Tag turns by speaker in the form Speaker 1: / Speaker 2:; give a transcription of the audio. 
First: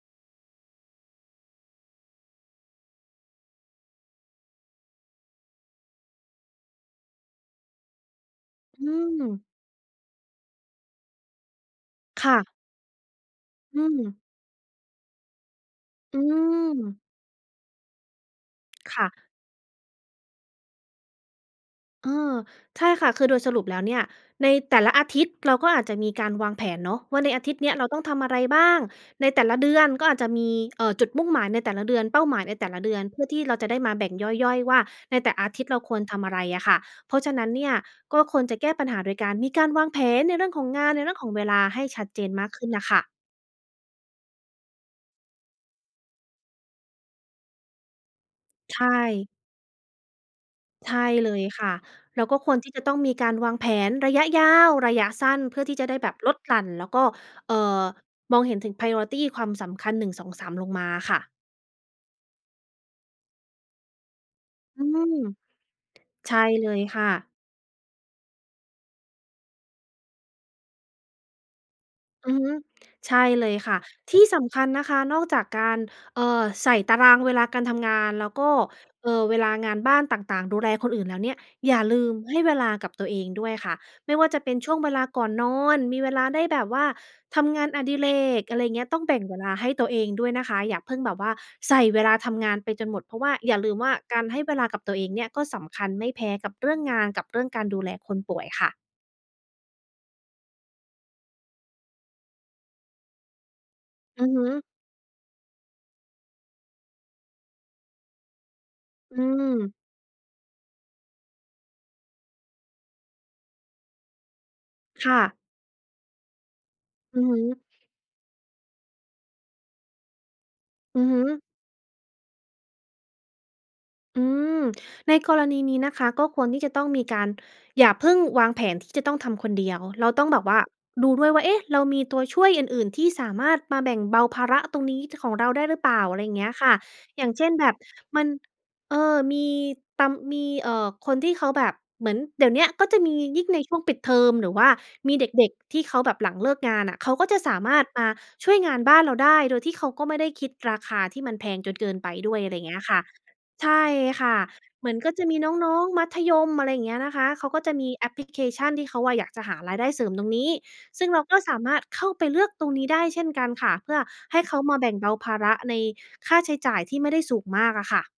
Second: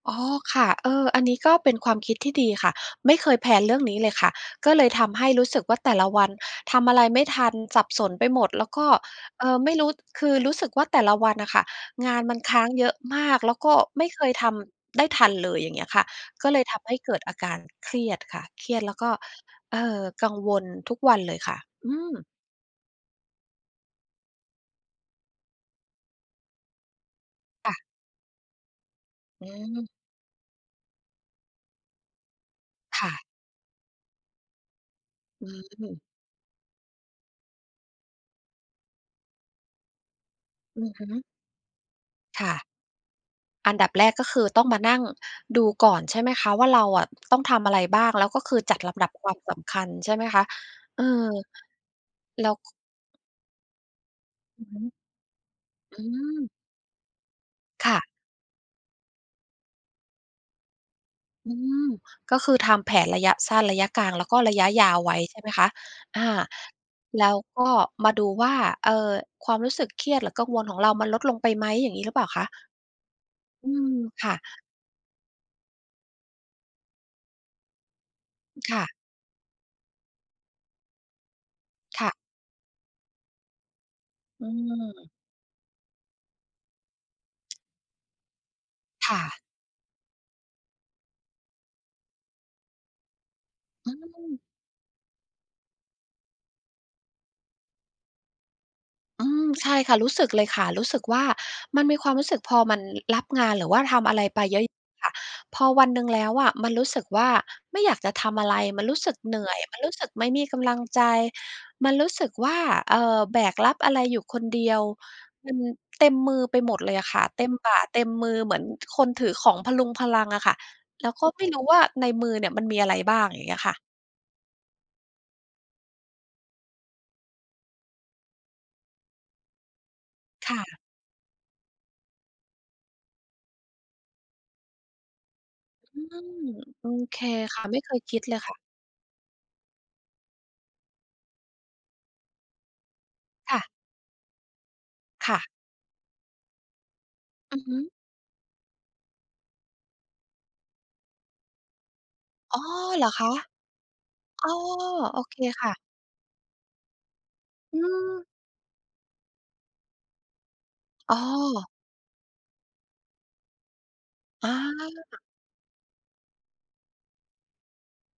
Speaker 1: อ๋อ ค่ะ เออ อันนี้ก็เป็นความคิดที่ดีค่ะ ไม่เคยแพลนเรื่องนี้เลยค่ะ ก็เลยทำให้รู้สึกว่า แต่ละวันทำอะไรไม่ทัน สับสนไปหมดแล้วก
Speaker 2: อื
Speaker 1: ็ เ
Speaker 2: ม
Speaker 1: อ่อ ไม่รู้ คือรู้สึกว่า แต่ละวันน่ะค่ะ งาน
Speaker 2: ค
Speaker 1: ม
Speaker 2: ่
Speaker 1: ันค
Speaker 2: ะ
Speaker 1: ้างเยอะมาก แล้วก็
Speaker 2: อื
Speaker 1: ไม่
Speaker 2: ม
Speaker 1: เคยทำได้ทันเลย อย่างเงี้ยค่ะ
Speaker 2: อื
Speaker 1: ก็เลยทำให
Speaker 2: ม
Speaker 1: ้เกิดอาการเครียดค่ะ เครียดแล้
Speaker 2: ค
Speaker 1: ว
Speaker 2: ่
Speaker 1: ก็
Speaker 2: ะ
Speaker 1: เอ่อ กังวลทุกวันเลยค่ะ อื
Speaker 2: เอ
Speaker 1: ม
Speaker 2: อ ใช่ค่ะ คือโดยสรุปแล้วเนี่ย ในแต่ละอาทิตย์ เราก็อาจจะมีการวางแผนเนาะว่า ในอาทิตย์เ
Speaker 1: ค
Speaker 2: นี
Speaker 1: ่
Speaker 2: ้ย เ
Speaker 1: ะ
Speaker 2: ราต้องทำอะไรบ้าง ในแต
Speaker 1: อ
Speaker 2: ่
Speaker 1: ื
Speaker 2: ละเดือ
Speaker 1: ม
Speaker 2: นก็อาจจะมี เอ่อ จุดมุ่งหมายในแต่ละเดือน เป้าหมายในแต่ละเดือ
Speaker 1: ค
Speaker 2: น
Speaker 1: ่
Speaker 2: เพื
Speaker 1: ะ
Speaker 2: ่อที่เราจะได้มาแบ่งย่อย ๆ ว่า ในแต่
Speaker 1: อ
Speaker 2: อาทิตย์เราค
Speaker 1: ื
Speaker 2: ว
Speaker 1: ม
Speaker 2: รทำอะไรอะค่ะ เพราะฉะนั้นเนี่ย ก็ควรจะแก้ปัญหาโดยการมีการวางแผนในเรื่องของ
Speaker 1: อ
Speaker 2: ง
Speaker 1: ื
Speaker 2: าน
Speaker 1: อ
Speaker 2: ใน
Speaker 1: ฮ
Speaker 2: เรื่อง
Speaker 1: ึ
Speaker 2: ของเวลาให้ชัดเจน
Speaker 1: ค
Speaker 2: มา
Speaker 1: ่
Speaker 2: กข
Speaker 1: ะ
Speaker 2: ึ้นน่ะค่ะ
Speaker 1: อันดับแรกก็คือ ต้องมานั่งดูก่อน ใช่ไหมคะว่า เราอะ ต้องทำอะไรบ้าง แล้วก็คือ จ
Speaker 2: ใ
Speaker 1: ัด
Speaker 2: ช
Speaker 1: ลำดับค
Speaker 2: ่
Speaker 1: วามสำคัญ ใช่ไหมคะ
Speaker 2: ใช
Speaker 1: เ
Speaker 2: ่
Speaker 1: ออ
Speaker 2: เลยค่ะ เราก็
Speaker 1: แล้
Speaker 2: คว
Speaker 1: ว
Speaker 2: รท
Speaker 1: ก
Speaker 2: ี่จะต้องมีการวางแผนระยะยา
Speaker 1: อือ
Speaker 2: ว
Speaker 1: ฮึ
Speaker 2: ระยะสั้น เพื่อที่จะได้
Speaker 1: อื
Speaker 2: แบบลด
Speaker 1: ม
Speaker 2: หลั่นแล้วก็ เอ่อ
Speaker 1: ค่ะ
Speaker 2: มองเห็นถึง priority ความสำคัญ 1 2 3 ลงมาอะค่ะ
Speaker 1: อืม ก็คือทำแผนระยะสั้น ระยะกลาง แล้วก็ระยะ
Speaker 2: อ
Speaker 1: ย
Speaker 2: ื
Speaker 1: าวไว้
Speaker 2: ม
Speaker 1: ใช่ไหมคะ อ่า
Speaker 2: ใช่เลยค่
Speaker 1: แล
Speaker 2: ะ
Speaker 1: ้วก็มาดูว่า เอ่อ ความรู้สึกเครียด หรือกังวลของเรา มันลดลงไปไหม อย่างนี้หรือเปล่า
Speaker 2: อื
Speaker 1: ค
Speaker 2: อ
Speaker 1: ะ?
Speaker 2: ฮึ ใช่เลย
Speaker 1: อื
Speaker 2: ค่ะ
Speaker 1: ม
Speaker 2: ที่
Speaker 1: ค่ะ
Speaker 2: สำคัญนะคะ นอกจากการ เอ่อ ใส่ตารางเวลาการทำงาน แล้วก็
Speaker 1: ค่ะ
Speaker 2: เอ่อ เวลางานบ้านต่าง ๆ ดูแลคนอื่นแล้วเนี่ย อย่าล
Speaker 1: ค
Speaker 2: ื
Speaker 1: ่ะ
Speaker 2: มให้เวลากับตัวเองด้วยค่ะ ไม่ว่าจะ
Speaker 1: อื
Speaker 2: เป็นช่วงเวลา
Speaker 1: ม
Speaker 2: ก่อนนอน มีเวลาได้แบบว่าทำงานอดิเรก อะไรอย่างเงี้ย ต้อง
Speaker 1: ค
Speaker 2: แบ
Speaker 1: ่
Speaker 2: ่งเว
Speaker 1: ะ
Speaker 2: ลาให้ตัวเองด้วยนะคะ อย่าเพิ่งแบบว่าใส่เวลาทำงานไปจนหมด เพราะว่า อย่าลืมว
Speaker 1: อื
Speaker 2: ่าการให้
Speaker 1: ม
Speaker 2: เวลากับตัวเองเนี่ย ก็สำคัญไม่แพ้กับเรื่องงานกับเรื่องการดูแลคนป่วยค่ะ
Speaker 1: อืม ใช่ค่ะ รู้สึกเลยค่ะ รู้สึกว่า มันมีความรู้สึก พอมันรับงาน หรือว่าทำอะไ
Speaker 2: อ
Speaker 1: ร
Speaker 2: ือ
Speaker 1: ไ
Speaker 2: ฮ
Speaker 1: ปเยอ
Speaker 2: ึ
Speaker 1: ะ ๆ ค่ะ พอวันหนึ่งแล้วอะ มันรู้สึกว่า ไม่อยากจะทำอะไร มันรู้สึ
Speaker 2: อ
Speaker 1: ก
Speaker 2: ื
Speaker 1: เหนื่อย
Speaker 2: ม
Speaker 1: มันรู้สึกไม่มีกำลังใจ มันรู้สึกว่า เอ่อ แบกรับอะไรอยู่คนเดียว
Speaker 2: ค่ะ
Speaker 1: มันเต็มมือไปหมดเลยอะค
Speaker 2: อื
Speaker 1: ่ะ
Speaker 2: อฮ
Speaker 1: เ
Speaker 2: ึ
Speaker 1: ต็มบ่า เต็มมือเหมือนคนถือของพะรุงพะรังอะค่ะ
Speaker 2: อื
Speaker 1: แล
Speaker 2: อ
Speaker 1: ้ว
Speaker 2: ฮ
Speaker 1: ก็ไม
Speaker 2: ึ
Speaker 1: ่รู้ว่า ในมือเนี่ย มันมีอะไรบ้าง อย่างเงี้ยค่ะ
Speaker 2: อืม ในกรณีนี้นะคะ ก็ควรที่จะต้องมีการ อย่าเพิ่งวางแผนที่จะต้องทำคนเดียว เราต้องแบบ
Speaker 1: ค
Speaker 2: ว่
Speaker 1: ่
Speaker 2: า
Speaker 1: ะ
Speaker 2: ดูด้วยว่า เอ๊ะ! เรามีตัวช่วยอื่น ๆ ที่สามารถมาแบ่งเบาภาระตรงนี้ ต ของเราได้หรือเปล
Speaker 1: อ
Speaker 2: ่
Speaker 1: ื
Speaker 2: า อะไรอย
Speaker 1: ม
Speaker 2: ่างเงี้ยค่ะ
Speaker 1: โอเค
Speaker 2: อย่างเช่น
Speaker 1: ค่ะ
Speaker 2: แบบ
Speaker 1: ไม่เคยค
Speaker 2: ม
Speaker 1: ิ
Speaker 2: ั
Speaker 1: ด
Speaker 2: น
Speaker 1: เลยค่ะ
Speaker 2: เออ มีตำ มี เอ่อ คนที่เขาแบบเหมือนเดี๋ยวเนี้ย ก็จะมียิ่ง
Speaker 1: ค
Speaker 2: ใ
Speaker 1: ่
Speaker 2: น
Speaker 1: ะ
Speaker 2: ช่วงปิดเทอม หรือว่ามีเ
Speaker 1: ค่ะ
Speaker 2: ด็ก ๆ ที่เขาแบบหลังเลิกงานอะ เขาก็จะส
Speaker 1: อื
Speaker 2: า
Speaker 1: อฮ
Speaker 2: ม
Speaker 1: ึ
Speaker 2: ารถมาช่วยงานบ้านเราได้ โดยที่เขาก็ไม่ได้คิดราคาที่มันแพงจนเกินไปด้วย อะไร
Speaker 1: อ๋อ
Speaker 2: เงี้ยค่
Speaker 1: เ
Speaker 2: ะ
Speaker 1: หรอคะ?
Speaker 2: ใช่ค่ะ
Speaker 1: อ๋อ
Speaker 2: เหมือนก็
Speaker 1: โอ
Speaker 2: จะ
Speaker 1: เ
Speaker 2: ม
Speaker 1: ค
Speaker 2: ีน
Speaker 1: ค่
Speaker 2: ้อ
Speaker 1: ะ
Speaker 2: ง ๆ มัธยม อะไรอย่างเงี้ยนะคะ เขาก็จะ
Speaker 1: อื
Speaker 2: มีแอปพ
Speaker 1: ม
Speaker 2: ลิเคชันที่เขาอะอยากจะหารายได้เสริมตรงนี้ ซึ่ง
Speaker 1: อ๋
Speaker 2: เราก็สา
Speaker 1: อ
Speaker 2: มารถเข้าไปเลือกตรงนี้ได้เช่นกันค่ะ เพื่อให้
Speaker 1: อ
Speaker 2: เขามาแบ่งเบา
Speaker 1: า
Speaker 2: ภาระในค่าใช้จ่ายที่ไม่ได้สูงมากอะค่ะ